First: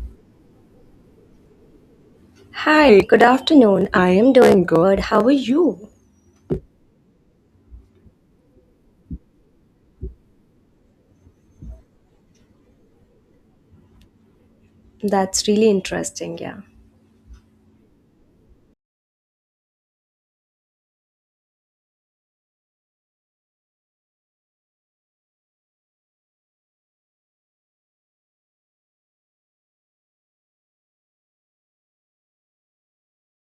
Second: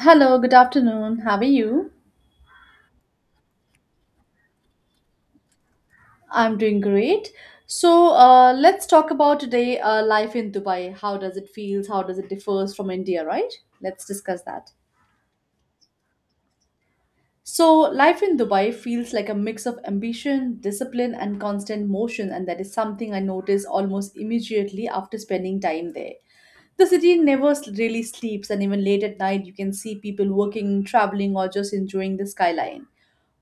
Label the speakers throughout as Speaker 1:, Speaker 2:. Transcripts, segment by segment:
Speaker 1: Hello, good afternoon. How are you?
Speaker 2: Hi, good afternoon. I am doing good. How are you?
Speaker 1: I'm doing great. Let's talk about today life in Dubai. How does it feels? How does it differs from India, right? Let's discuss that.
Speaker 2: That's really interesting. Yeah.
Speaker 1: So, life in Dubai feels like a mix of ambition, discipline, and constant motion, and that is something I noticed almost immediately after spending time there. The city never s- really sleeps, and even late at night, you can see people working, traveling, or just enjoying the skyline.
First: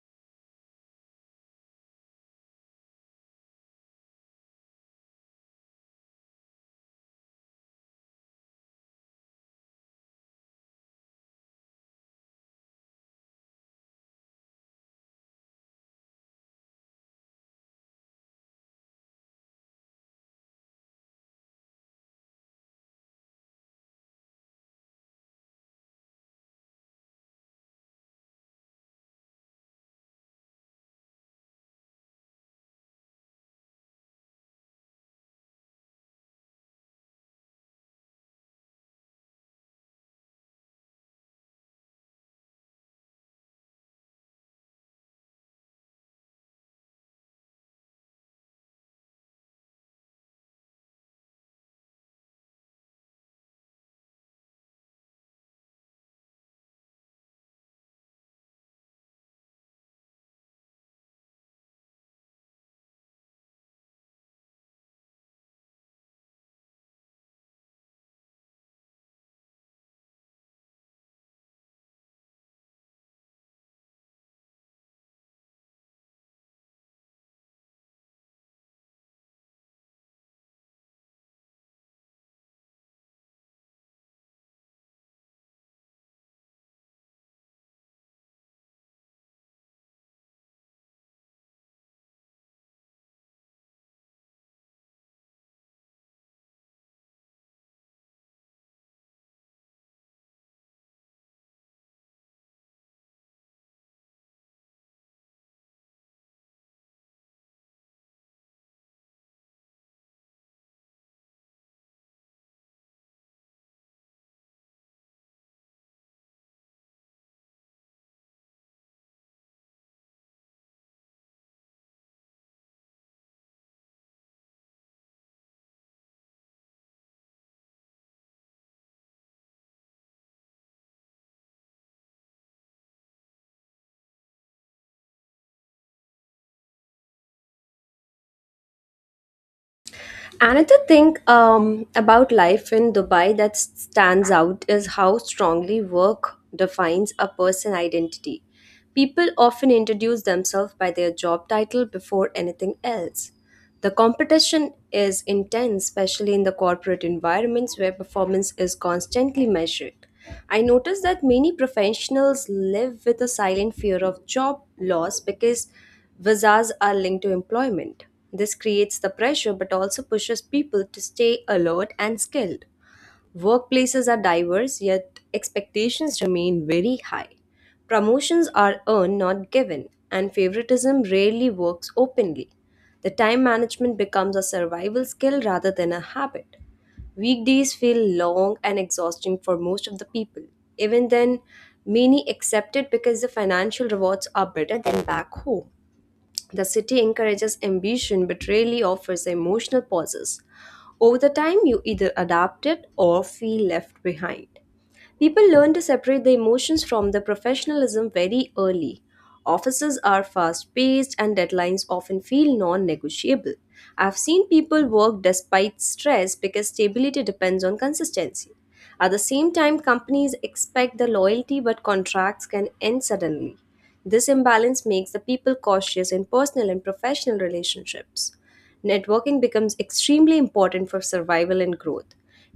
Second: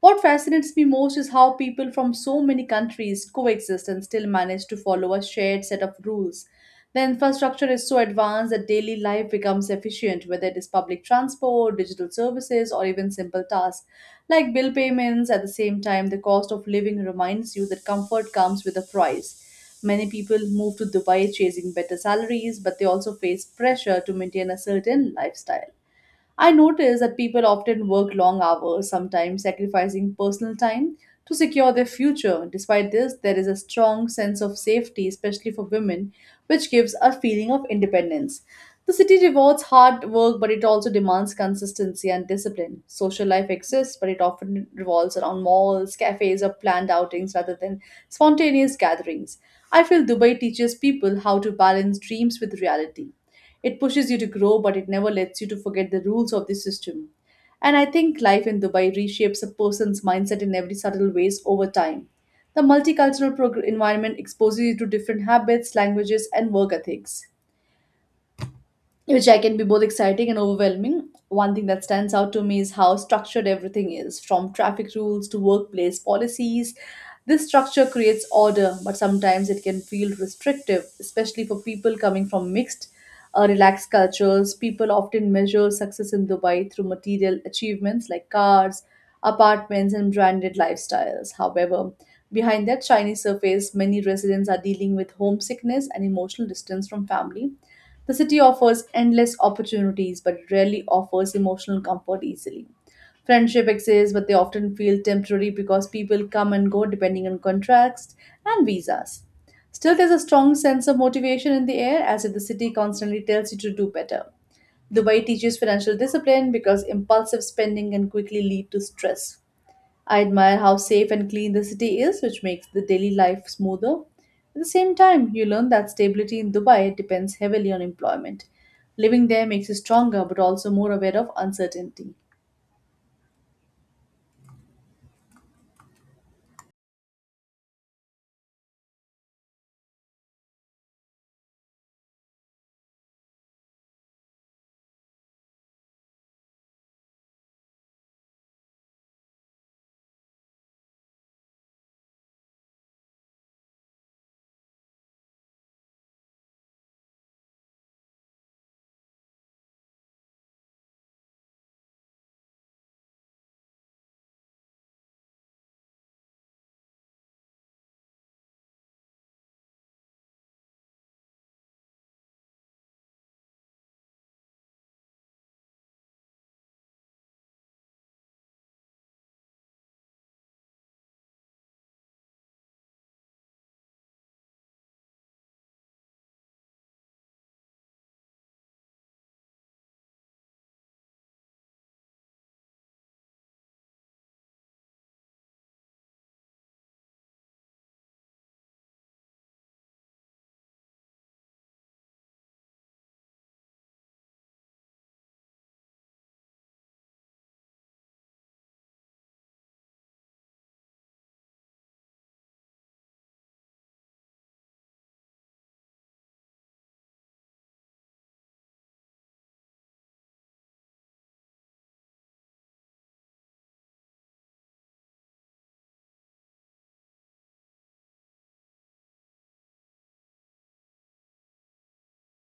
Speaker 1: What fascinates me most is how people from so many countries coexist and still manage to follow a shared set of rules. The infrastructure is so advanced that daily life becomes efficient, whether it is public transport, digital services, or even simple tasks like bill payments. At the same time, the cost of living reminds you that comfort comes with a price. Many people move to Dubai chasing better salaries, but they also face pressure to maintain a certain lifestyle. I notice that people often work long hours, sometimes sacrificing personal time to secure their future. Despite this, there is a strong sense of safety, especially for women, which gives a feeling of independence. The city rewards hard work, but it also demands consistency and discipline. Social life exists, but it often revolves around malls, cafes, or planned outings rather than spontaneous gatherings. I feel Dubai teaches people how to balance dreams with reality. It pushes you to grow, but it never lets you to forget the rules of the system. And I think life in Dubai reshapes a person's mindset in every subtle ways over time. The environment exposes you to different habits, languages, and work ethics which I can be both exciting and overwhelming. One thing that stands out to me is how structured everything is, from traffic rules to workplace policies. This structure creates order, but sometimes it can feel restrictive, especially for people coming from mixed, relaxed cultures. People often measure success in Dubai through material achievements like cars, apartments, and branded lifestyles. However, behind that shiny surface, many residents are dealing with homesickness and emotional distance from family. The city offers endless opportunities but rarely offers emotional comfort easily. Friendship exists, but they often feel temporary because people come and go depending on contracts and visas. Still, there's a strong sense of motivation in the air as if the city constantly tells you to do better. Dubai teaches financial discipline because impulsive spending can quickly lead to stress. I admire how safe and clean the city is, which makes the daily life smoother. At the same time, you learn that stability in Dubai depends heavily on employment. Living there makes you stronger but also more aware of uncertainty.
Speaker 2: Another thing about life in Dubai that stands out is how strongly work defines a person identity. People often introduce themselves by their job title before anything else. The competition is intense, especially in the corporate environments where performance is constantly measured. I noticed that many professionals live with a silent fear of job loss because visas are linked to employment. This creates the pressure but also pushes people to stay alert and skilled. Workplaces are diverse, yet expectations remain very high. Promotions are earned, not given, and favoritism rarely works openly. The time management becomes a survival skill rather than a habit. Weekdays feel long and exhausting for most of the people. Even then, many accept it because the financial rewards are better than back home. The city encourages ambition but rarely offers emotional pauses. Over the time, you either adapt it or feel left behind. People learn to separate the emotions from the professionalism very early. Offices are fast paced and deadlines often feel non negotiable. I've seen people work despite stress because stability depends on consistency. At the same time, companies expect the loyalty, but contracts can end suddenly. This imbalance makes the people cautious in personal and professional relationships. Networking becomes extremely important for survival and growth.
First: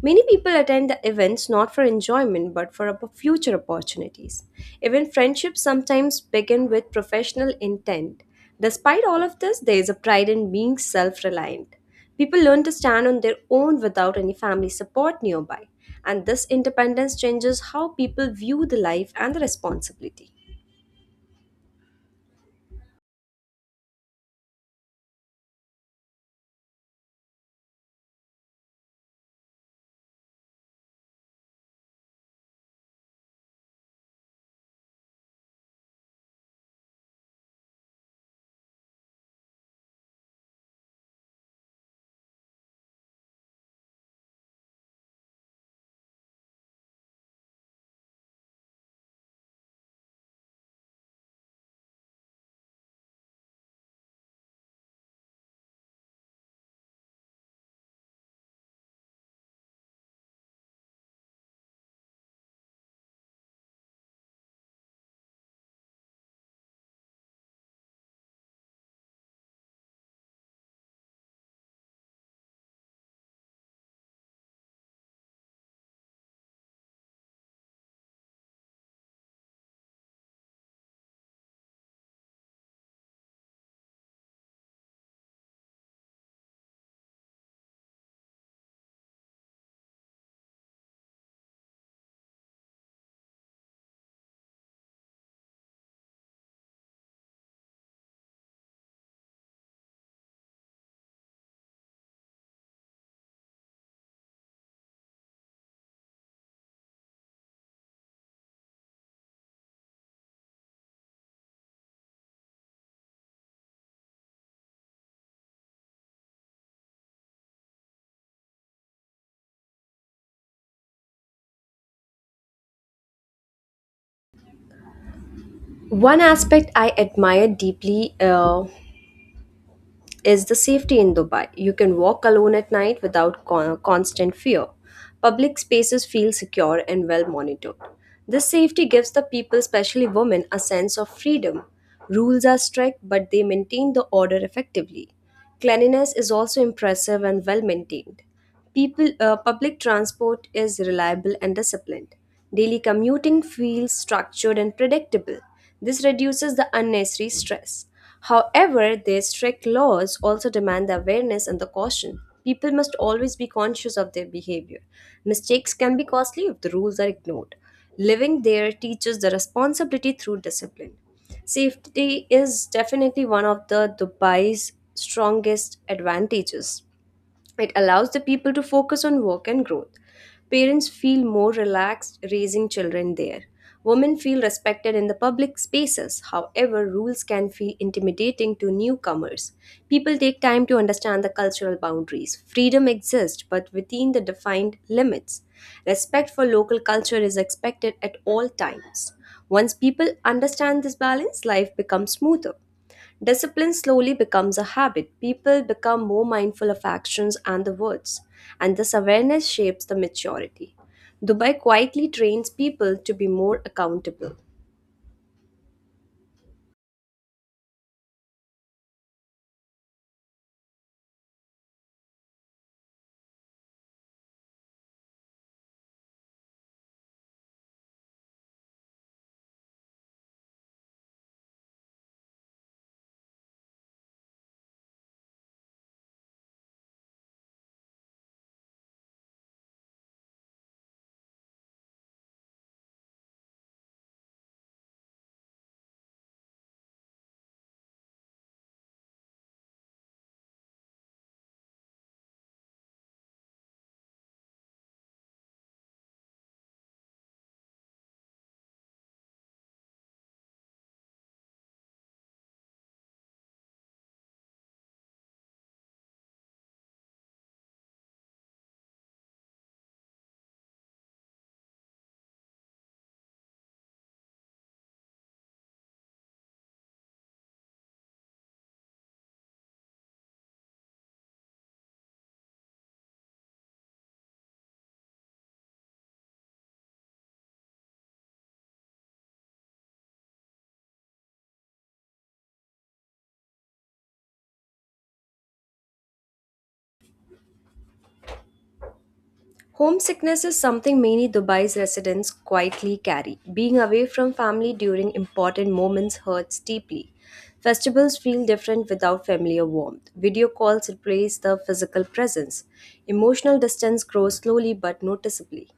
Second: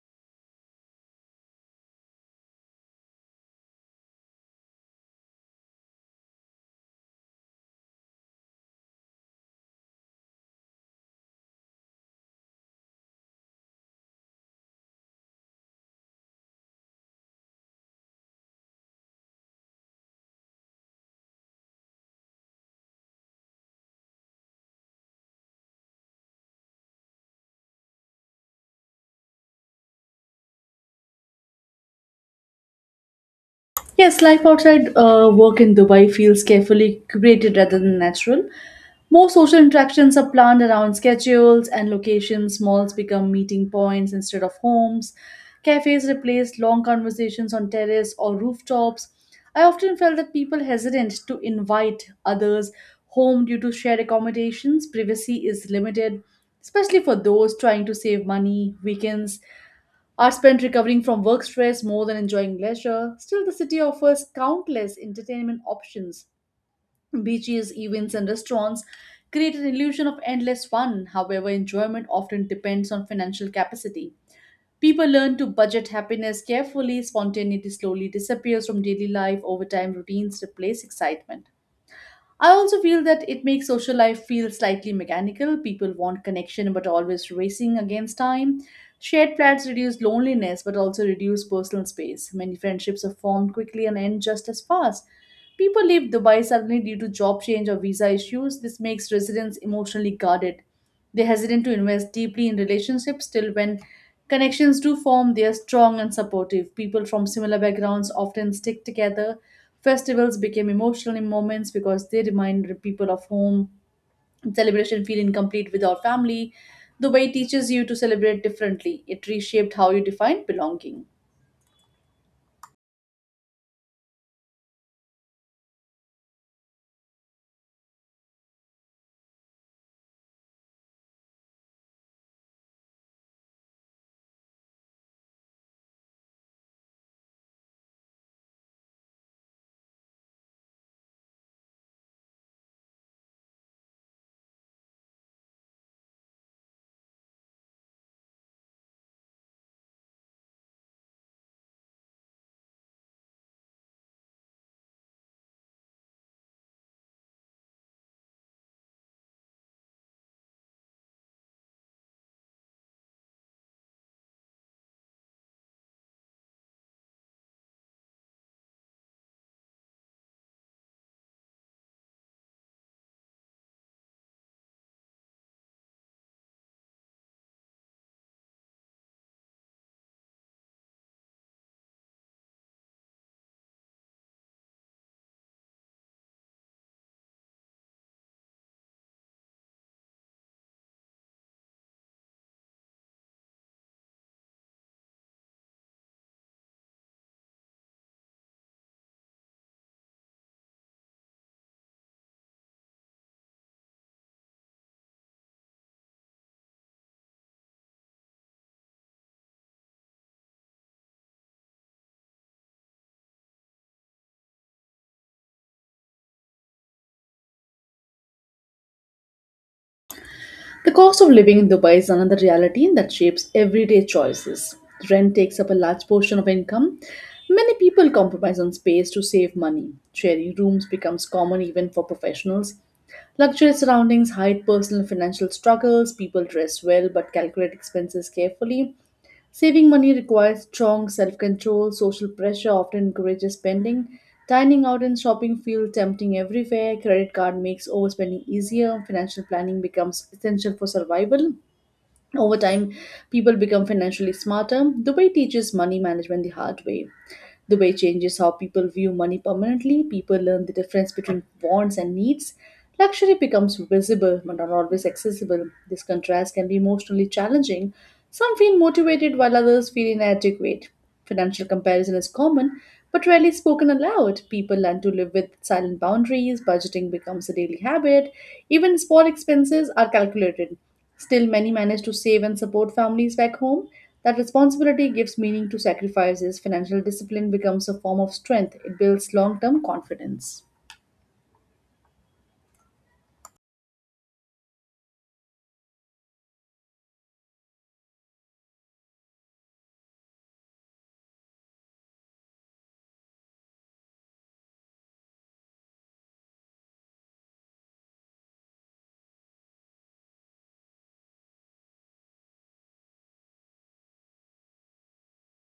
Speaker 2: Many people attend the events not for enjoyment but for future opportunities. Even friendships sometimes begin with professional intent. Despite all of this, there is a pride in being self reliant. People learn to stand on their own without any family support nearby, and this independence changes how people view the life and the responsibility.
Speaker 1: Yes, life outside work in Dubai feels carefully curated rather than natural. More social interactions are planned around schedules and locations. Malls become meeting points instead of homes. Cafes replace long conversations on terrace or rooftops. I often felt that people hesitant to invite others home due to shared accommodations. Privacy is limited, especially for those trying to save money. Weekends are spent recovering from work stress more than enjoying leisure. Still, the city offers countless entertainment options. Beaches, events, and restaurants create an illusion of endless fun. However, enjoyment often depends on financial capacity. People learn to budget happiness carefully, spontaneity slowly disappears from daily life, over time, routines replace excitement. I also feel that it makes social life feel slightly mechanical. People want connection but always racing against time. Shared flats reduce loneliness but also reduce personal space. Many friendships are formed quickly and end just as fast. People leave Dubai suddenly due to job change or visa issues. This makes residents emotionally guarded. They're hesitant to invest deeply in relationships till when connections do form, they are strong and supportive. People from similar backgrounds often stick together. Festivals became emotional in moments because they remind the people of home. Celebration feel incomplete without family. The way teaches you to celebrate differently. It reshaped how you define belonging.
Speaker 2: One aspect I admire deeply is the safety in Dubai. You can walk alone at night without constant fear. Public spaces feel secure and well monitored. This safety gives the people, especially women, a sense of freedom. Rules are strict, but they maintain the order effectively. Cleanliness is also impressive and well maintained. People, public transport is reliable and disciplined. Daily commuting feels structured and predictable. This reduces the unnecessary stress. However, their strict laws also demand the awareness and the caution. People must always be conscious of their behavior. Mistakes can be costly if the rules are ignored. Living there teaches the responsibility through discipline. Safety is definitely one of the Dubai's strongest advantages. It allows the people to focus on work and growth. Parents feel more relaxed raising children there. Women feel respected in the public spaces. However, rules can feel intimidating to newcomers. People take time to understand the cultural boundaries. Freedom exists, but within the defined limits. Respect for local culture is expected at all times. Once people understand this balance, life becomes smoother. Discipline slowly becomes a habit. People become more mindful of actions and the words, and this awareness shapes the maturity. Dubai quietly trains people to be more accountable.
Speaker 1: The cost of living in Dubai is another reality that shapes everyday choices. Rent takes up a large portion of income. Many people compromise on space to save money. Sharing rooms becomes common even for professionals. Luxury surroundings hide personal financial struggles. People dress well but calculate expenses carefully. Saving money requires strong self control, social pressure often encourages spending. Dining out and shopping feel tempting everywhere. Credit card makes overspending easier. Financial planning becomes essential for survival. Over time, people become financially smarter. Dubai teaches money management the hard way. Dubai changes how people view money permanently. People learn the difference between wants and needs. Luxury becomes visible but not always accessible. This contrast can be emotionally challenging. Some feel motivated while others feel inadequate. Financial comparison is common, but rarely spoken aloud. People learn to live with silent boundaries, budgeting becomes a daily habit, even small expenses are calculated. Still, many manage to save and support families back home. That responsibility gives meaning to sacrifices. Financial discipline becomes a form of strength, it builds long term confidence.
Speaker 2: Homesickness is something many Dubai's residents quietly carry. Being away from family during important moments hurts deeply. Festivals feel different without familiar warmth. Video calls replace the physical presence. Emotional distance grows slowly but noticeably.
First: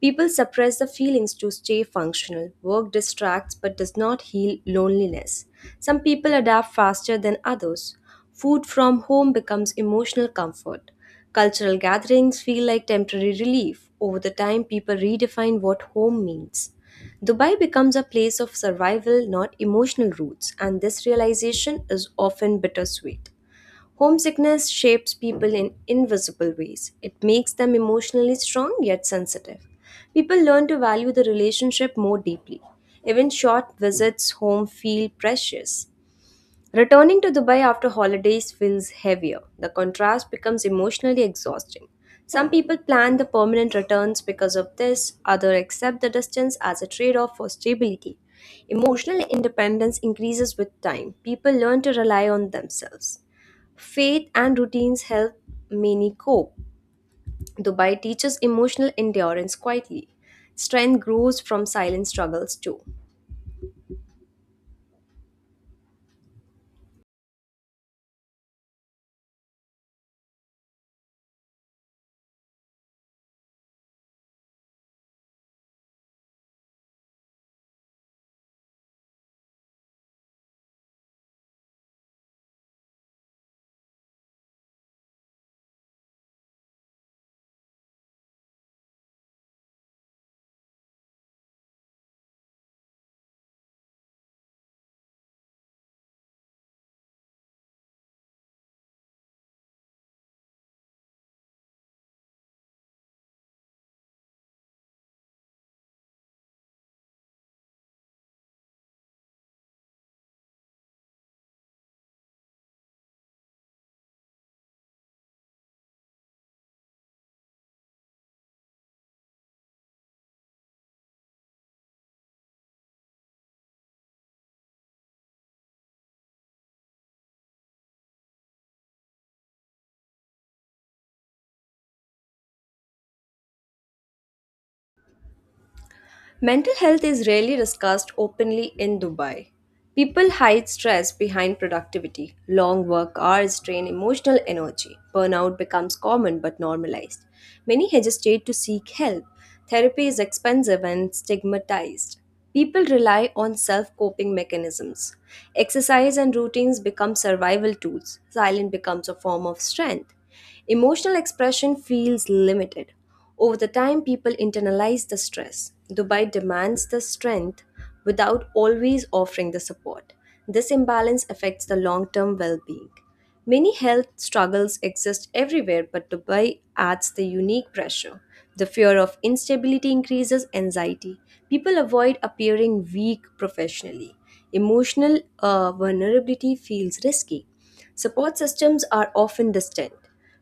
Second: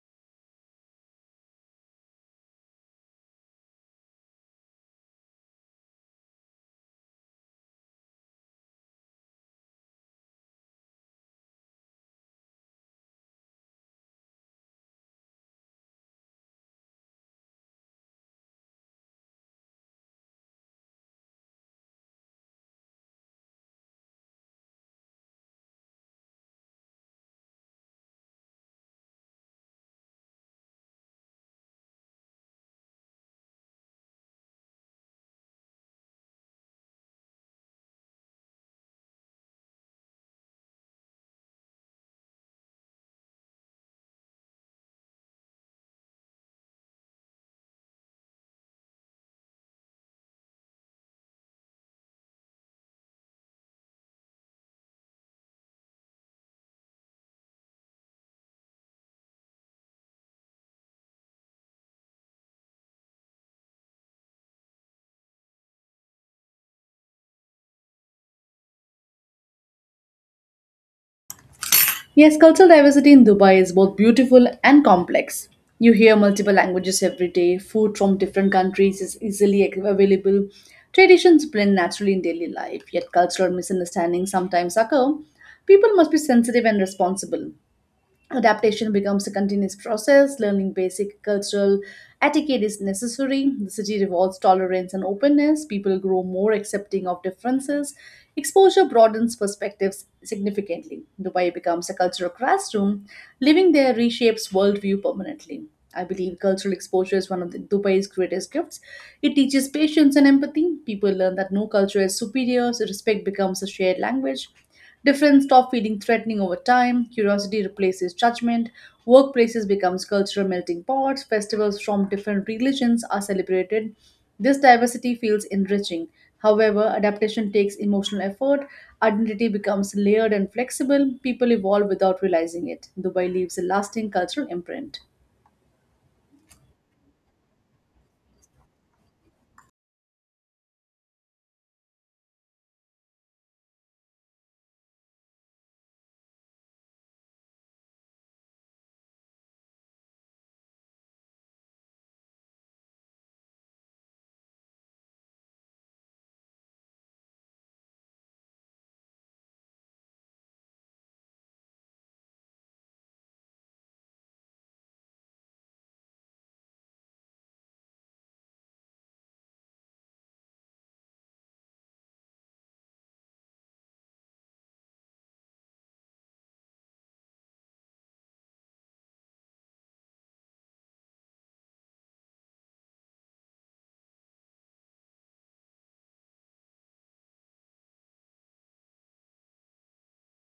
Speaker 2: People suppress the feelings to stay functional. Work distracts but does not heal loneliness. Some people adapt faster than others. Food from home becomes emotional comfort. Cultural gatherings feel like temporary relief. Over the time, people redefine what home means. Dubai becomes a place of survival, not emotional roots, and this realization is often bittersweet. Homesickness shapes people in invisible ways. It makes them emotionally strong yet sensitive. People learn to value the relationship more deeply. Even short visits home feel precious. Returning to Dubai after holidays feels heavier. The contrast becomes emotionally exhausting. Some people plan the permanent returns because of this, others accept the distance as a trade off for stability. Emotional independence increases with time. People learn to rely on themselves. Faith and routines help many cope. Dubai teaches emotional endurance quietly. Strength grows from silent struggles too.
Speaker 1: Yes, cultural diversity in Dubai is both beautiful and complex. You hear multiple languages every day, food from different countries is available, traditions blend naturally in daily life, yet cultural misunderstandings sometimes occur. People must be sensitive and responsible. Adaptation becomes a continuous process. Learning basic cultural etiquette is necessary. The city rewards tolerance and openness. People grow more accepting of differences. Exposure broadens perspectives significantly. Dubai becomes a cultural classroom. Living there reshapes worldview permanently. I believe cultural exposure is one of the, Dubai's greatest gifts. It teaches patience and empathy. People learn that no culture is superior, so respect becomes a shared language. Difference stop feeling threatening over time. Curiosity replaces judgment. Workplaces becomes cultural melting pots. Festivals from different religions are celebrated. This diversity feels enriching. However, adaptation takes emotional effort. Identity becomes layered and flexible. People evolve without realizing it. Dubai leaves a lasting cultural imprint.
Speaker 2: Mental health is rarely discussed openly in Dubai. People hide stress behind productivity. Long work hours drain emotional energy. Burnout becomes common but normalized. Many hesitate to seek help. Therapy is expensive and stigmatized. People rely on self coping mechanisms. Exercise and routines become survival tools. Silence becomes a form of strength. Emotional expression feels limited. Over the time, people internalize the stress. Dubai demands the strength without always offering the support. This imbalance affects the long term well being. Many health struggles exist everywhere, but Dubai adds the unique pressure. The fear of instability increases anxiety. People avoid appearing weak professionally. Emotional vulnerability feels risky. Support systems are often distant.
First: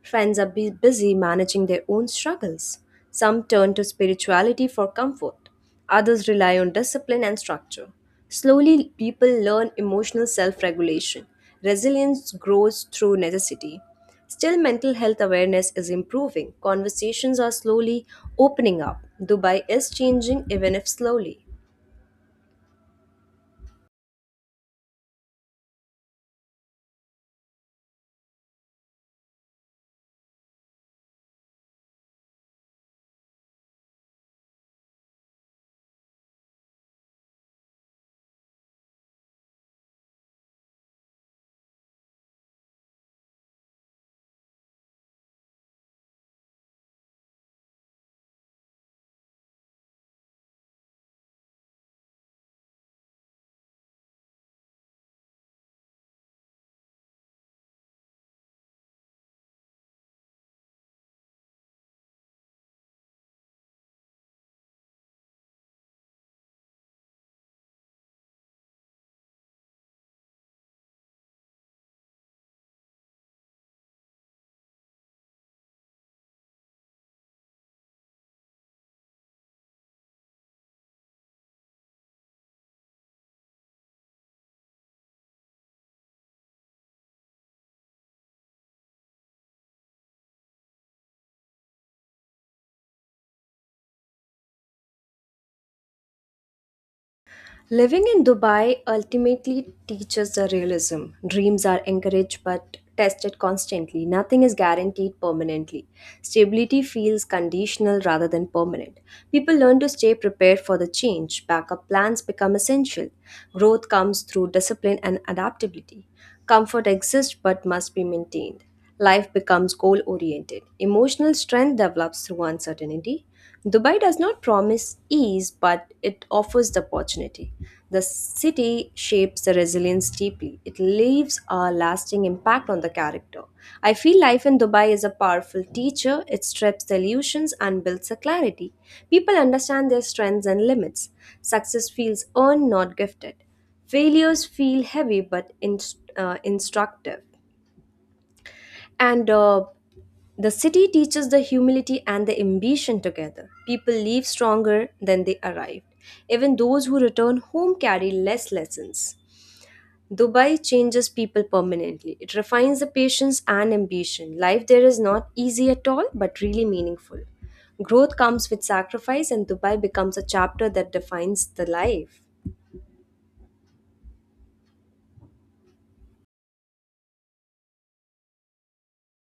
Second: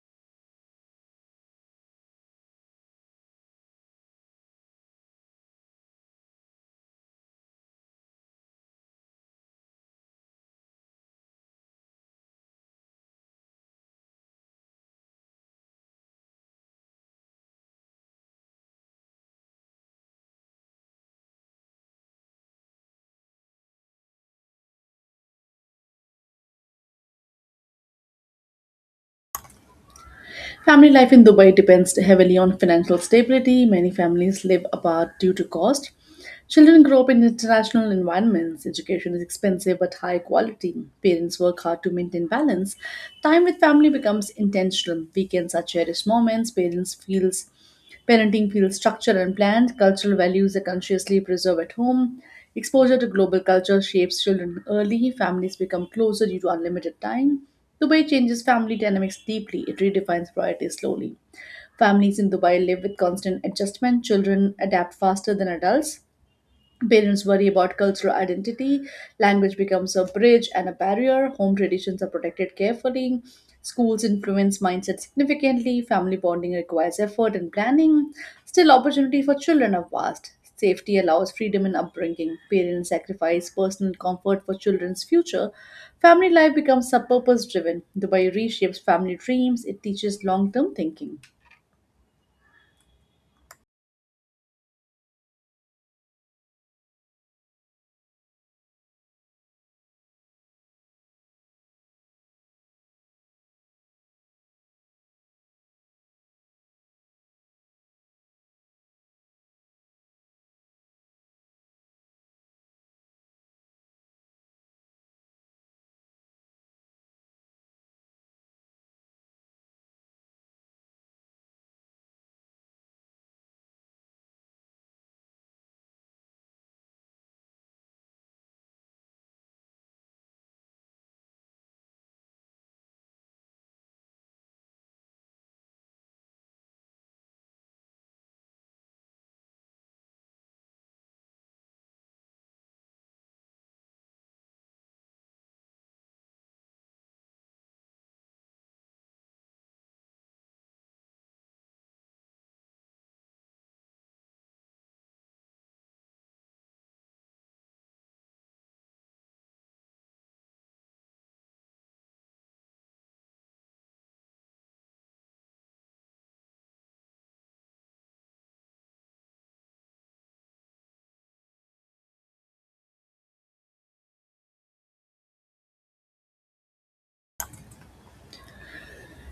Speaker 2: Friends are busy managing their own struggles. Some turn to spirituality for comfort, others rely on discipline and structure. Slowly, people learn emotional self regulation. Resilience grows through necessity. Still, mental health awareness is improving. Conversations are slowly opening up. Dubai is changing, even if slowly.
Speaker 1: Family life in Dubai depends heavily on financial stability. Many families live apart due to cost. Children grow up in international environments. Education is expensive but high quality. Parents work hard to maintain balance. Time with family becomes intentional. Weekends are cherished moments. Parents feels Parenting feels structured and planned. Cultural values are consciously preserved at home. Exposure to global culture shapes children early. Families become closer due to unlimited time. Dubai changes family dynamics deeply. It redefines priorities slowly. Families in Dubai live with constant adjustment. Children adapt faster than adults. Parents worry about cultural identity. Language becomes a bridge and a barrier. Home traditions are protected carefully. Schools influence mindset significantly. Family bonding requires effort and planning. Still, opportunity for children are vast. Safety allows freedom in upbringing. Parents sacrifice personal comfort for children's future. Family life becomes purpose driven. Dubai reshapes family dreams. It teaches long term thinking.
Speaker 2: Living in Dubai ultimately teaches the realism. Dreams are encouraged but tested constantly. Nothing is guaranteed permanently. Stability feels conditional rather than permanent. People learn to stay prepared for the change. Backup plans become essential. Growth comes through discipline and adaptability. Comfort exists but must be maintained. Life becomes goal oriented. Emotional strength develops through uncertainty. Dubai does not promise ease, but it offers the opportunity. The city shapes the resilience deeply. It leaves a lasting impact on the character. I feel life in Dubai is a powerful teacher. It strips the illusions and builds a clarity. People understand their strengths and limits. Success feels earned, not gifted. Failures feel heavy but instructive. And The city teaches the humility and the ambition together. People leave stronger than they arrived. Even those who return home carry less lessons. Dubai changes people permanently. It refines the patience and ambition. Life there is not easy at all, but really meaningful. Growth comes with sacrifice, and Dubai becomes a chapter that defines the life.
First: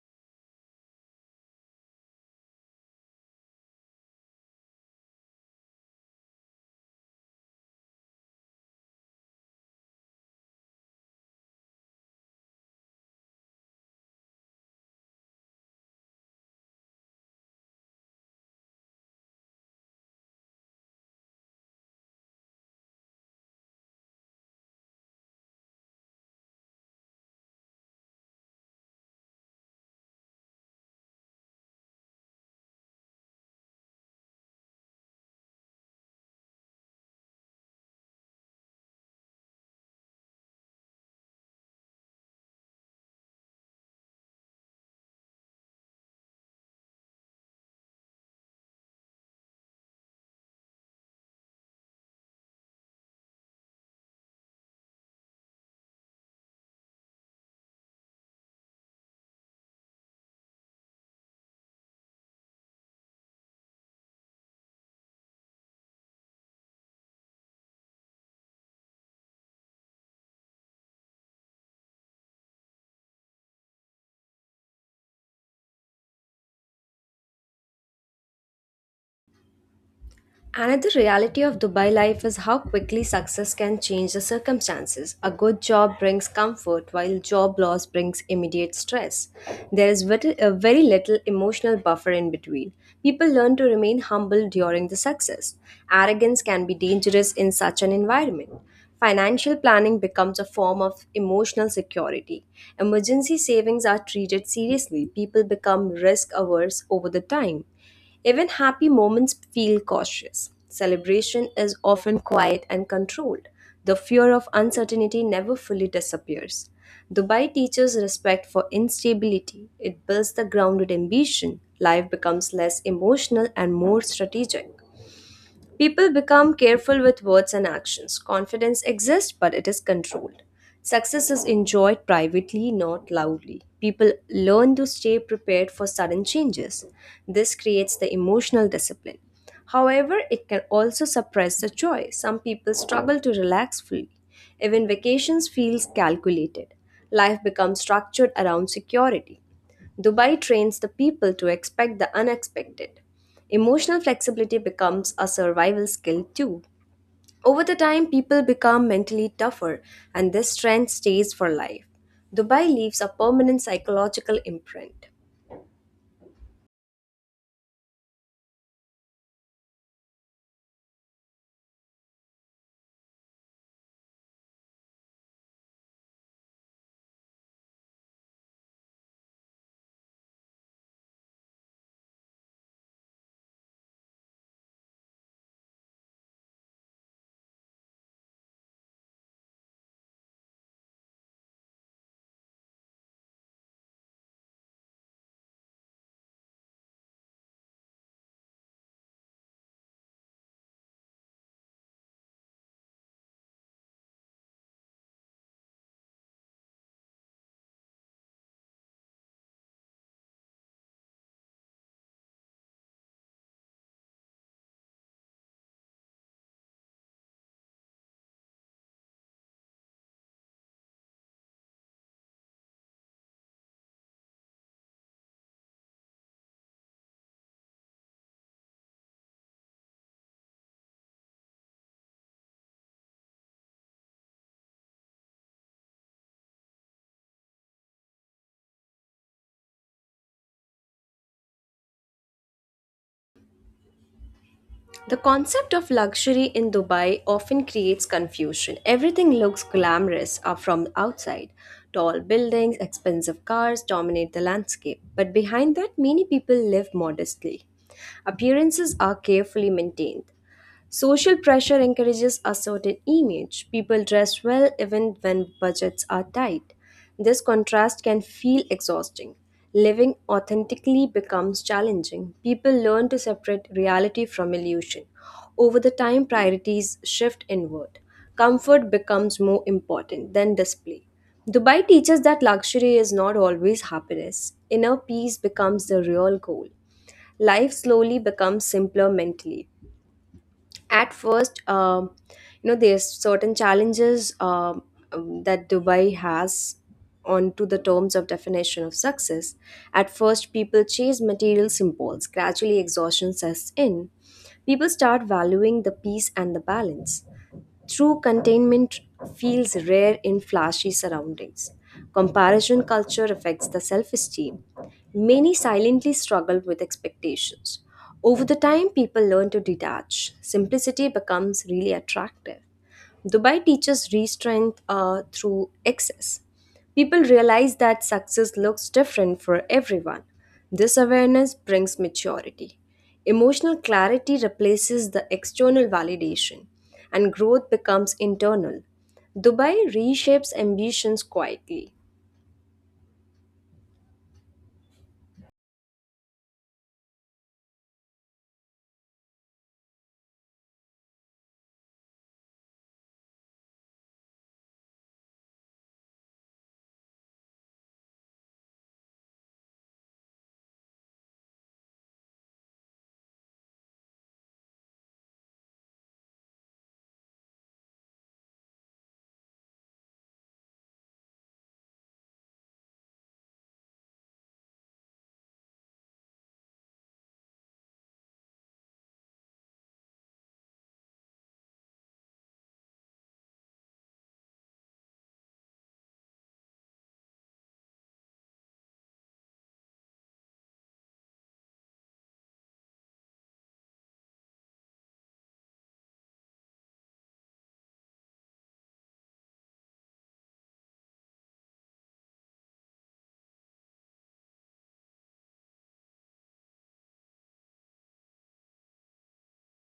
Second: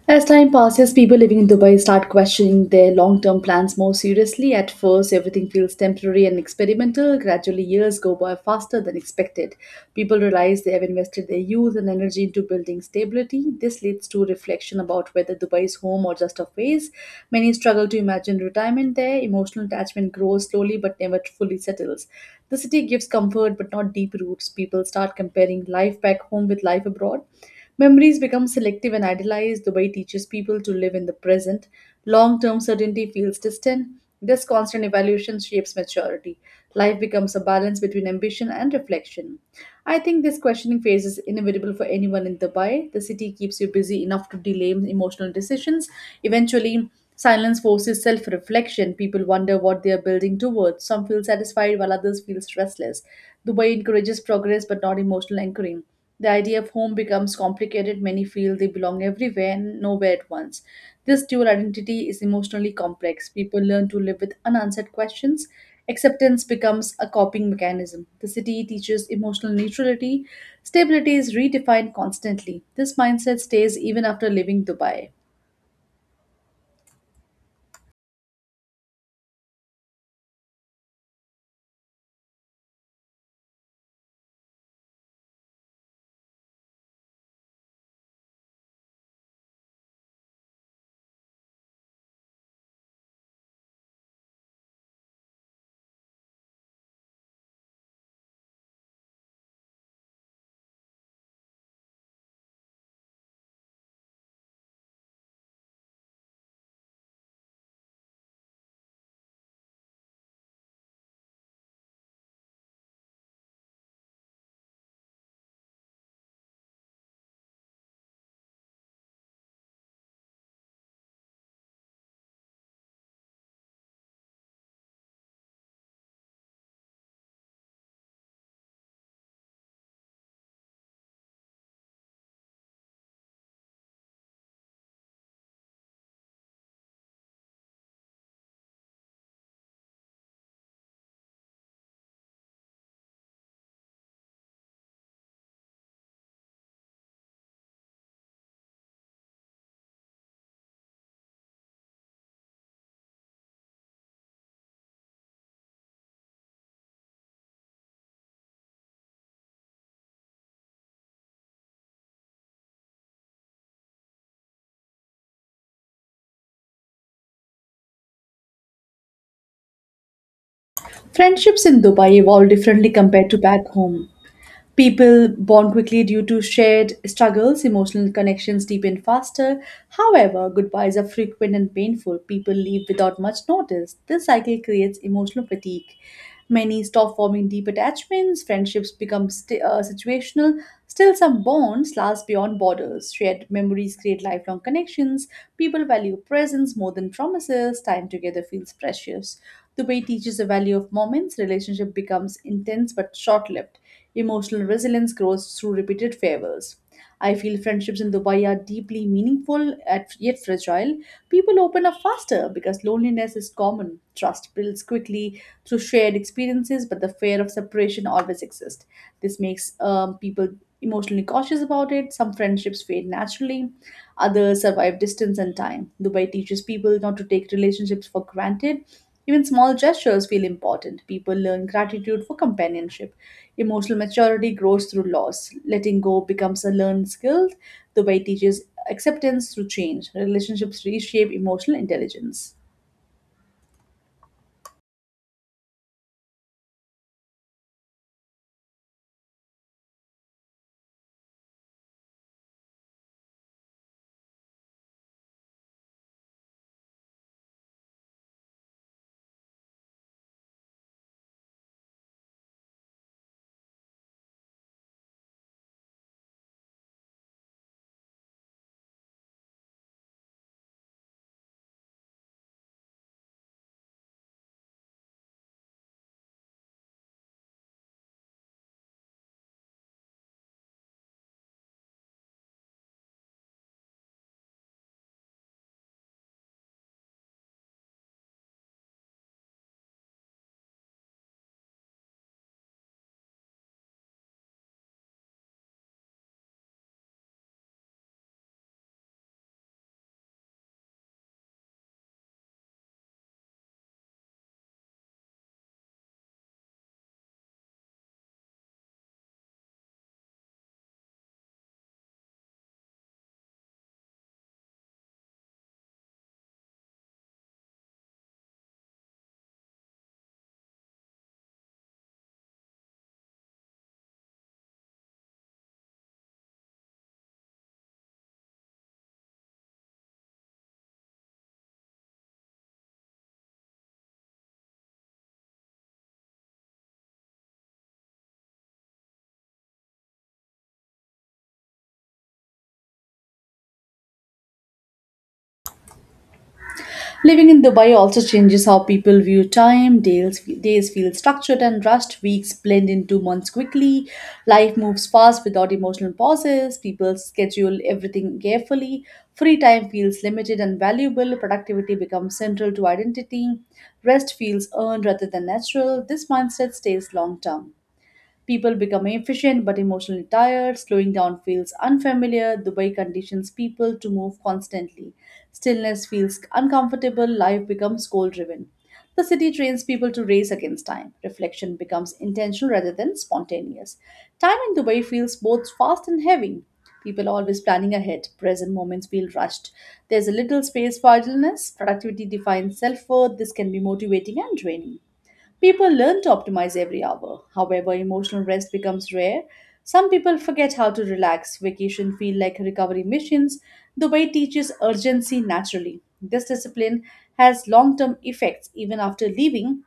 Speaker 1: As time passes, people living in Dubai start questioning their long term plans more seriously. At first, everything feels temporary and experimental. Gradually, years go by faster than expected. People realize they have invested their youth and energy into building stability. This leads to reflection about whether Dubai is home or just a phase. Many struggle to imagine retirement there. Emotional attachment grows slowly but never fully settles. The city gives comfort but not deep roots. People start comparing life back home with life abroad. Memories become selective and idealized. Dubai teaches people to live in the present. Long term certainty feels distant. This constant evaluation shapes maturity. Life becomes a balance between ambition and reflection. I think this questioning phase is inevitable for anyone in Dubai. The city keeps you busy enough to delay emotional decisions. Eventually, silence forces self reflection. People wonder what they are building towards. Some feel satisfied while others feel restless. Dubai encourages progress but not emotional anchoring. The idea of home becomes complicated. Many feel they belong everywhere and nowhere at once. This dual identity is emotionally complex. People learn to live with unanswered questions. Acceptance becomes a coping mechanism. The city teaches emotional neutrality. Stability is redefined constantly. This mindset stays even after leaving Dubai.
Speaker 2: Another reality of Dubai life is how quickly success can change the circumstances. A good job brings comfort, while job loss brings immediate stress. There is very little emotional buffer in between. People learn to remain humble during the success. Arrogance can be dangerous in such an environment. Financial planning becomes a form of emotional security. Emergency savings are treated seriously. People become risk averse over the time. Even happy moments feel cautious. Celebration is often quiet and controlled. The fear of uncertainty never fully disappears. Dubai teaches respect for instability. It builds the grounded ambition. Life becomes less emotional and more strategic. People become careful with words and actions. Confidence exists, but it is controlled. Success is enjoyed privately, not loudly. People learn to stay prepared for sudden changes. This creates the emotional discipline. However, it can also suppress the joy. Some people struggle to relax fully. Even vacations feels calculated. Life becomes structured around security. Dubai trains the people to expect the unexpected. Emotional flexibility becomes a survival skill too. Over the time, people become mentally tougher, and this trend stays for life. Dubai leaves a permanent psychological imprint.
Speaker 1: Friendships in Dubai evolve differently compared to back home. People bond quickly due to shared struggles, emotional connections deepen faster. However, goodbyes are frequent and painful. People leave without much notice. This cycle creates emotional fatigue. Many stop forming deep attachments, situational. Still, some bonds last beyond borders. Shared memories create lifelong connections. People value presence more than promises. Time together feels precious. The way teaches the value of moments, relationship becomes intense but short-lived. Emotional resilience grows through repeated farewells. I feel friendships in Dubai are deeply yet fragile. People open up faster because loneliness is common. Trust builds quickly through shared experiences, but the fear of separation always exists. This makes people emotionally cautious about it. Some friendships fade naturally, others survive distance and time. Dubai teaches people not to take relationships for granted. Even small gestures feel important. People learn gratitude for companionship. Emotional maturity grows through loss. Letting go becomes a learned skill. Dubai teaches acceptance through change. Relationships reshape emotional intelligence.
Speaker 2: The concept of luxury in Dubai often creates confusion. Everything looks glamorous from outside. Tall buildings, expensive cars dominate the landscape, but behind that, many people live modestly. Appearances are carefully maintained. Social pressure encourages a certain image. People dress well even when budgets are tight. This contrast can feel exhausting. Living authentically becomes challenging. People learn to separate reality from illusion. Over the time, priorities shift inward. Comfort becomes more important than display. Dubai teaches that luxury is not always happiness. Inner peace becomes the real goal. Life slowly becomes simpler mentally. At first you know there's certain challenges that Dubai has onto the terms of definition of success. At first people chase material symbols, gradually exhaustion sets in, people start valuing the peace and the balance. True containment feels rare in flashy surroundings. Comparison culture affects the self esteem. Many silently struggle with expectations. Over the time, people learn to detach. Simplicity becomes really attractive. Dubai teaches restraint through excess. People realize that success looks different for everyone. This awareness brings maturity. Emotional clarity replaces the external validation, and growth becomes internal. Dubai reshapes ambitions quietly.
Speaker 1: Living in Dubai also changes how people view time. Days feel structured and rushed. Weeks blend into months quickly. Life moves fast without emotional pauses. People schedule everything carefully. Free time feels limited and valuable. Productivity becomes central to identity. Rest feels earned rather than natural. This mindset stays long term. People become efficient but emotionally tired. Slowing down feels unfamiliar. Dubai conditions people to move constantly. Stillness feels uncomfortable. Life becomes goal driven. The city trains people to race against time. Reflection becomes intentional rather than spontaneous. Time in Dubai feels both fast and heavy. People are always planning ahead. Present moments feel rushed. There's a little space for idleness. Productivity defines self worth. This can be motivating and draining. People learn to optimize every hour. However, emotional rest becomes rare. Some people forget how to relax. Vacation feel like recovery missions. The way teaches urgency naturally. This discipline has long-term effects even after leaving.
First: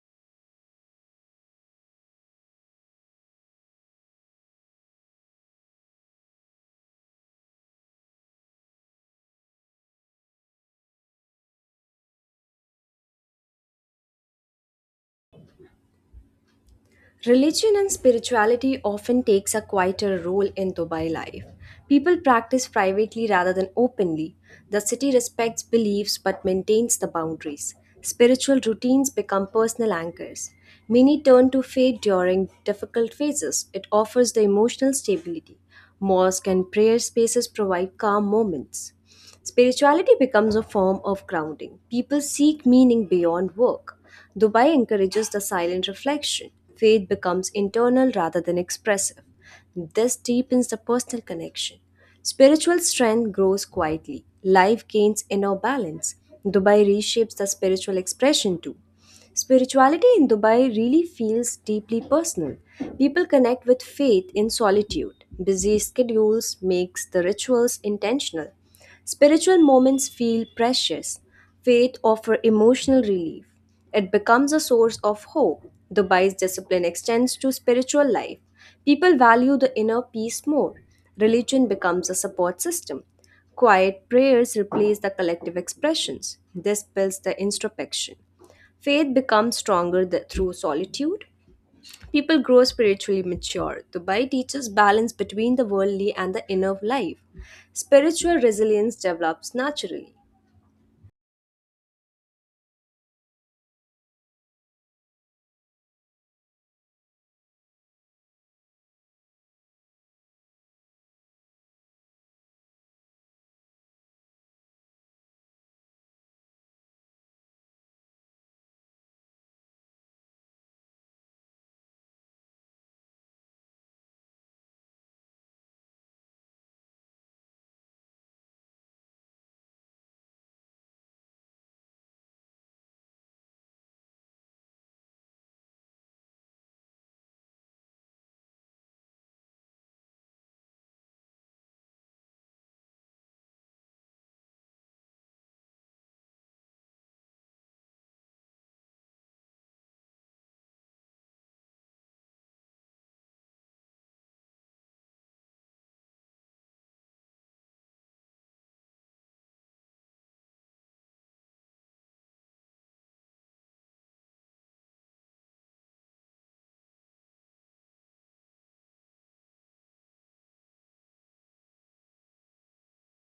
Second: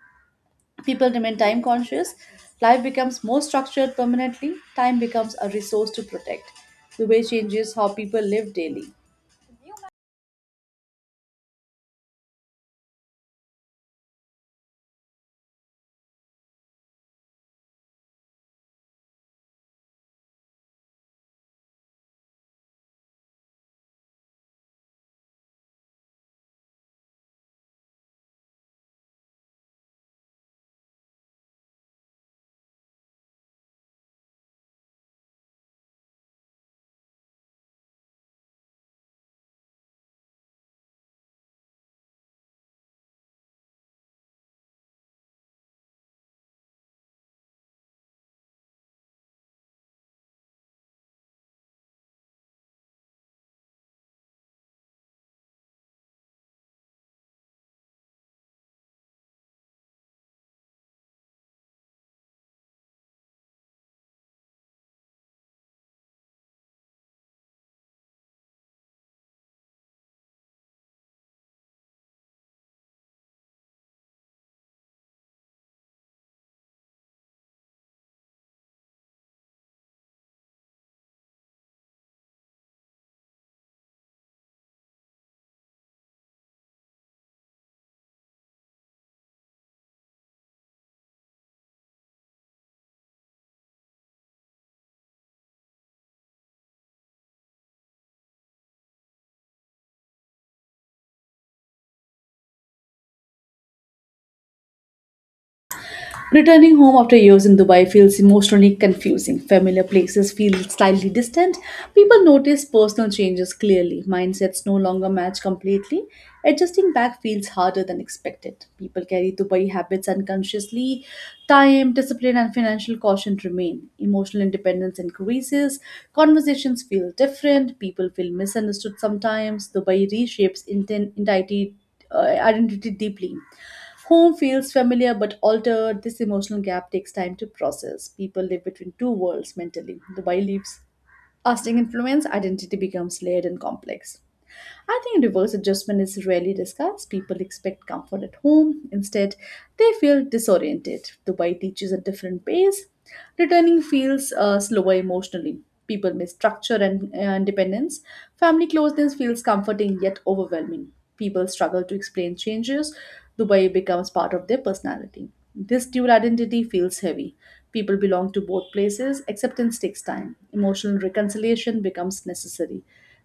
Speaker 1: People remain time conscious. Life becomes more structured permanently. Time becomes a resource to protect. The way changes how people live daily.
Speaker 2: Religion and spirituality often takes a quieter role in Dubai life. People practice privately rather than openly. The city respects beliefs but maintains the boundaries. Spiritual routines become personal anchors. Many turn to faith during difficult phases. It offers the emotional stability. Mosque and prayer spaces provide calm moments. Spirituality becomes a form of grounding. People seek meaning beyond work. Dubai encourages the silent reflection. Faith becomes internal rather than expressive. This deepens the personal connection. Spiritual strength grows quietly. Life gains inner balance. Dubai reshapes the spiritual expression too. Spirituality in Dubai really feels deeply personal. People connect with faith in solitude. Busy schedules makes the rituals intentional. Spiritual moments feel precious. Faith offers emotional relief. It becomes a source of hope. Dubai's discipline extends to spiritual life. People value the inner peace more. Religion becomes a support system. Quiet prayers replace the collective expressions. This builds the introspection. Faith becomes stronger through solitude. People grow spiritually mature. Dubai teaches balance between the worldly and the inner life. Spiritual resilience develops naturally.
Speaker 1: Returning home after years in Dubai feels emotionally confusing. Familiar places feel slightly distant. People notice personal changes clearly. Mindsets no longer match completely. Adjusting back feels harder than expected. People carry Dubai habits unconsciously. Time, discipline, and financial caution remain. Emotional independence increases. Conversations feel different. People feel misunderstood sometimes. Dubai reshapes uh, identity deeply. Home feels familiar but altered. This emotional gap takes time to process. People live between two worlds mentally. Dubai leaves lasting influence, identity becomes layered and complex. I think reverse adjustment is rarely discussed. People expect comfort at home. Instead, they feel disoriented. Dubai teaches a different pace. Returning feels slower emotionally. People miss structure and independence. Family closeness feels comforting yet overwhelming. People struggle to explain changes. Dubai becomes part of their personality. This dual identity feels heavy. People belong to both places. Acceptance takes time. Emotional reconciliation becomes necessary.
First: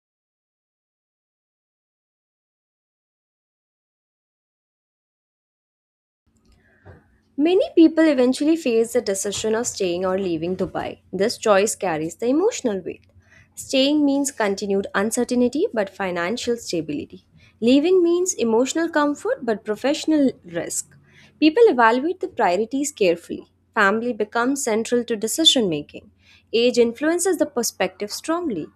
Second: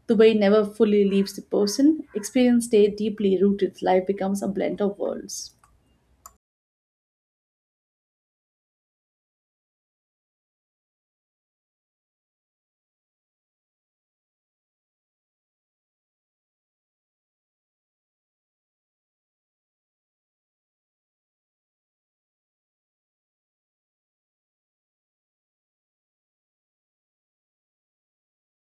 Speaker 1: The way never fully leaves the person. Experience stay deeply rooted. Life becomes a blend of worlds.
Speaker 2: Many people eventually face the decision of staying or leaving Dubai. This choice carries the emotional weight. Staying means continued uncertainty but financial stability. Leaving means emotional comfort but professional risk. People evaluate the priorities carefully. Family becomes central to decision making. Age influences the perspective strongly.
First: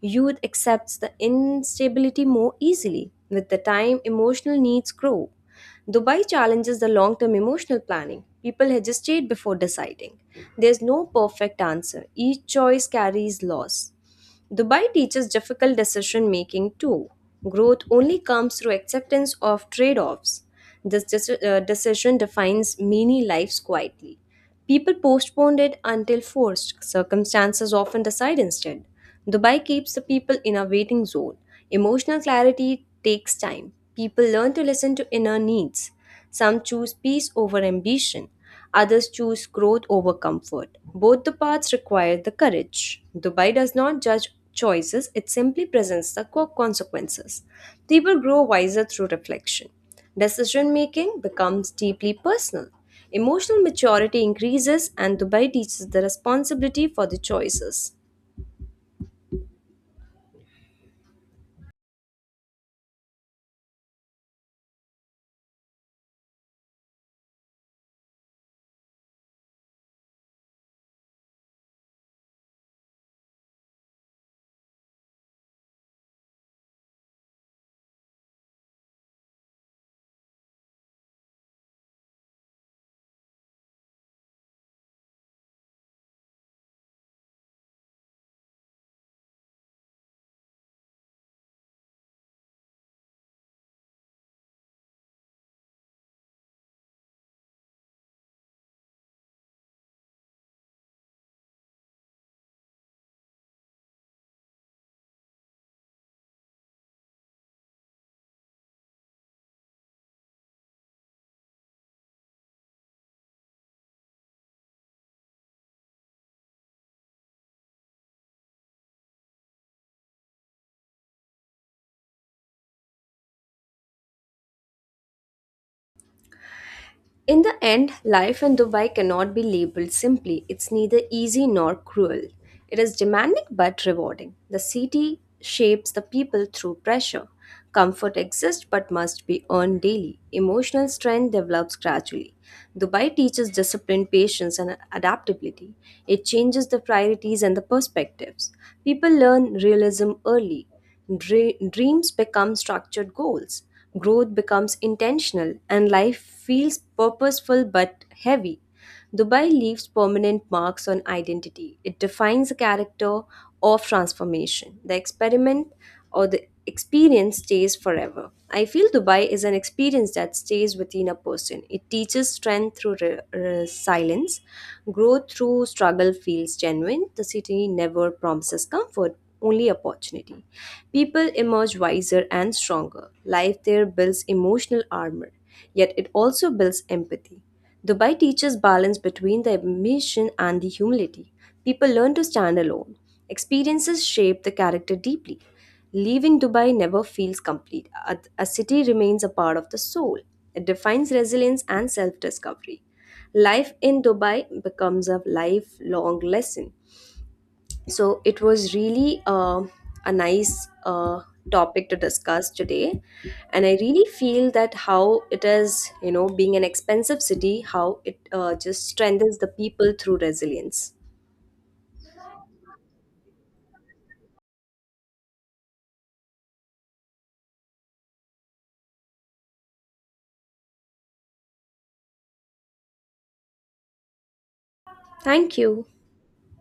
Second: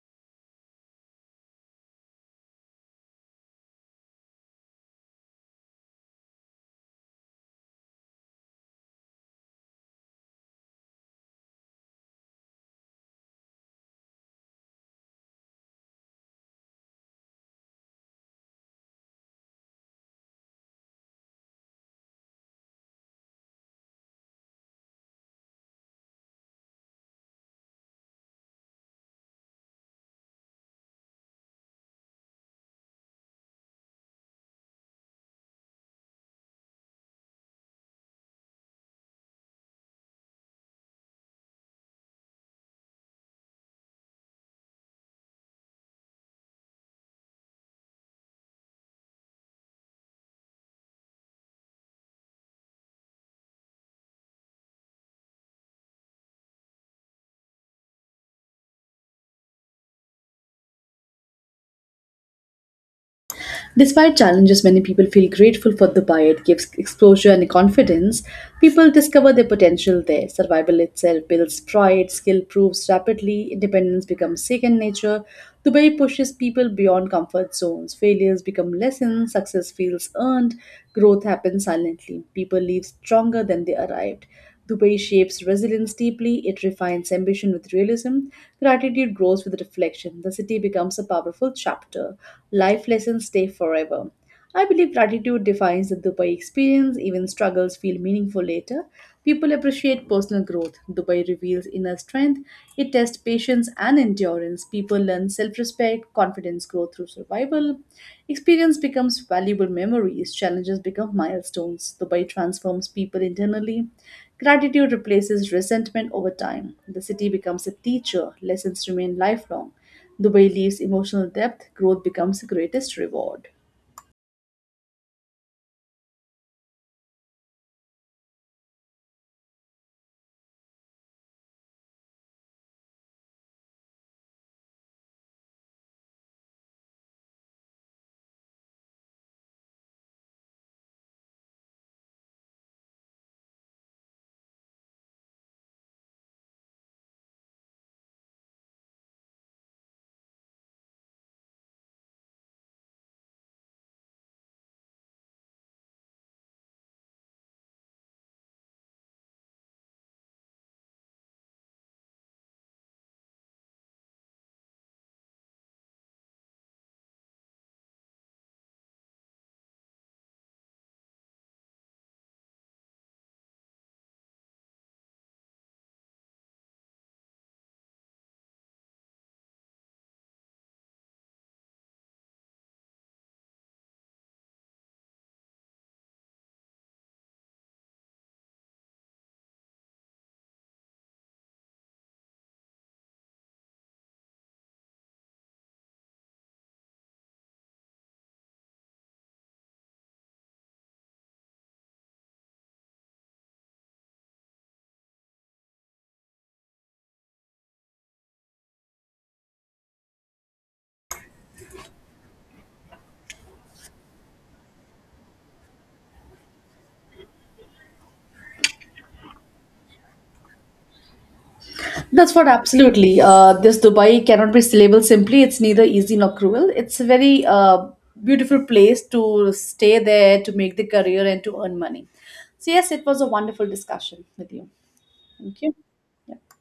Speaker 2: Youth accepts the instability more easily. With the time, emotional needs grow. Dubai challenges the long term emotional planning. People hesitate before deciding. There's no perfect answer, each choice carries loss. Dubai teaches difficult decision making too. Growth only comes through acceptance of trade offs. This decision defines many lives quietly. People postponed it until forced. Circumstances often decide instead. Dubai keeps the people in a waiting zone. Emotional clarity takes time. People learn to listen to inner needs. Some choose peace over ambition. Others choose growth over comfort. Both the paths require the courage. Dubai does not judge choices, it simply presents the consequences. People grow wiser through reflection. Decision making becomes deeply personal. Emotional maturity increases, and Dubai teaches the responsibility for the choices.
Speaker 1: Despite challenges, many people feel grateful for Dubai. It gives exposure and confidence. People discover their potential there. Survival itself builds pride, skill proves rapidly, independence becomes second nature. Dubai pushes people beyond comfort zones. Failures become lessons, success feels earned, growth happens silently. People leave stronger than they arrived. Dubai shapes resilience deeply, it refines ambition with realism, gratitude grows with reflection. The city becomes a powerful chapter. Life lessons stay forever. I believe gratitude defines the Dubai experience. Even struggles feel meaningful later. People appreciate personal growth. Dubai reveals inner strength. It tests patience and endurance. People learn self respect, confidence growth through survival. Experience becomes valuable memories. Challenges become milestones. Dubai transforms people internally. Gratitude replaces resentment over time. The city becomes a teacher. Lessons remain lifelong. Dubai leaves emotional depth. Growth becomes the greatest reward.
Speaker 2: In the end, life in Dubai cannot be labeled simply. It's neither easy nor cruel. It is demanding but rewarding. The city shapes the people through pressure. Comfort exists but must be earned daily. Emotional strength develops gradually. Dubai teaches discipline, patience, and adaptability. It changes the priorities and the perspectives. People learn realism early. Dreams become structured goals, growth becomes intentional, and life feels purposeful but heavy. Dubai leaves permanent marks on identity. It defines a character of transformation. The experiment or the experience stays forever. I feel Dubai is an experience that stays within a person. It teaches strength through resilience, growth through struggle feels genuine. The city never promises comfort, only opportunity. People emerge wiser and stronger. Life there builds emotional armor, yet it also builds empathy. Dubai teaches balance between the ambition and the humility. People learn to stand alone. Experiences shape the character deeply. Leaving Dubai never feels complete. A city remains a part of the soul. It defines resilience and self discovery. Life in Dubai becomes a lifelong lesson. So it was really a nice topic to discuss today, and I really feel that how it is, you know, being an expensive city, how it just strengthens the people through resilience.
Speaker 1: That's what absolutely. This Dubai cannot be labeled simply. It's neither easy nor cruel. It's a very beautiful place to stay there, to make the career, and to earn money. So, yes, it was a wonderful discussion with you.
Speaker 2: Thank
Speaker 1: Thank you.
Speaker 2: you.
Speaker 1: Yeah.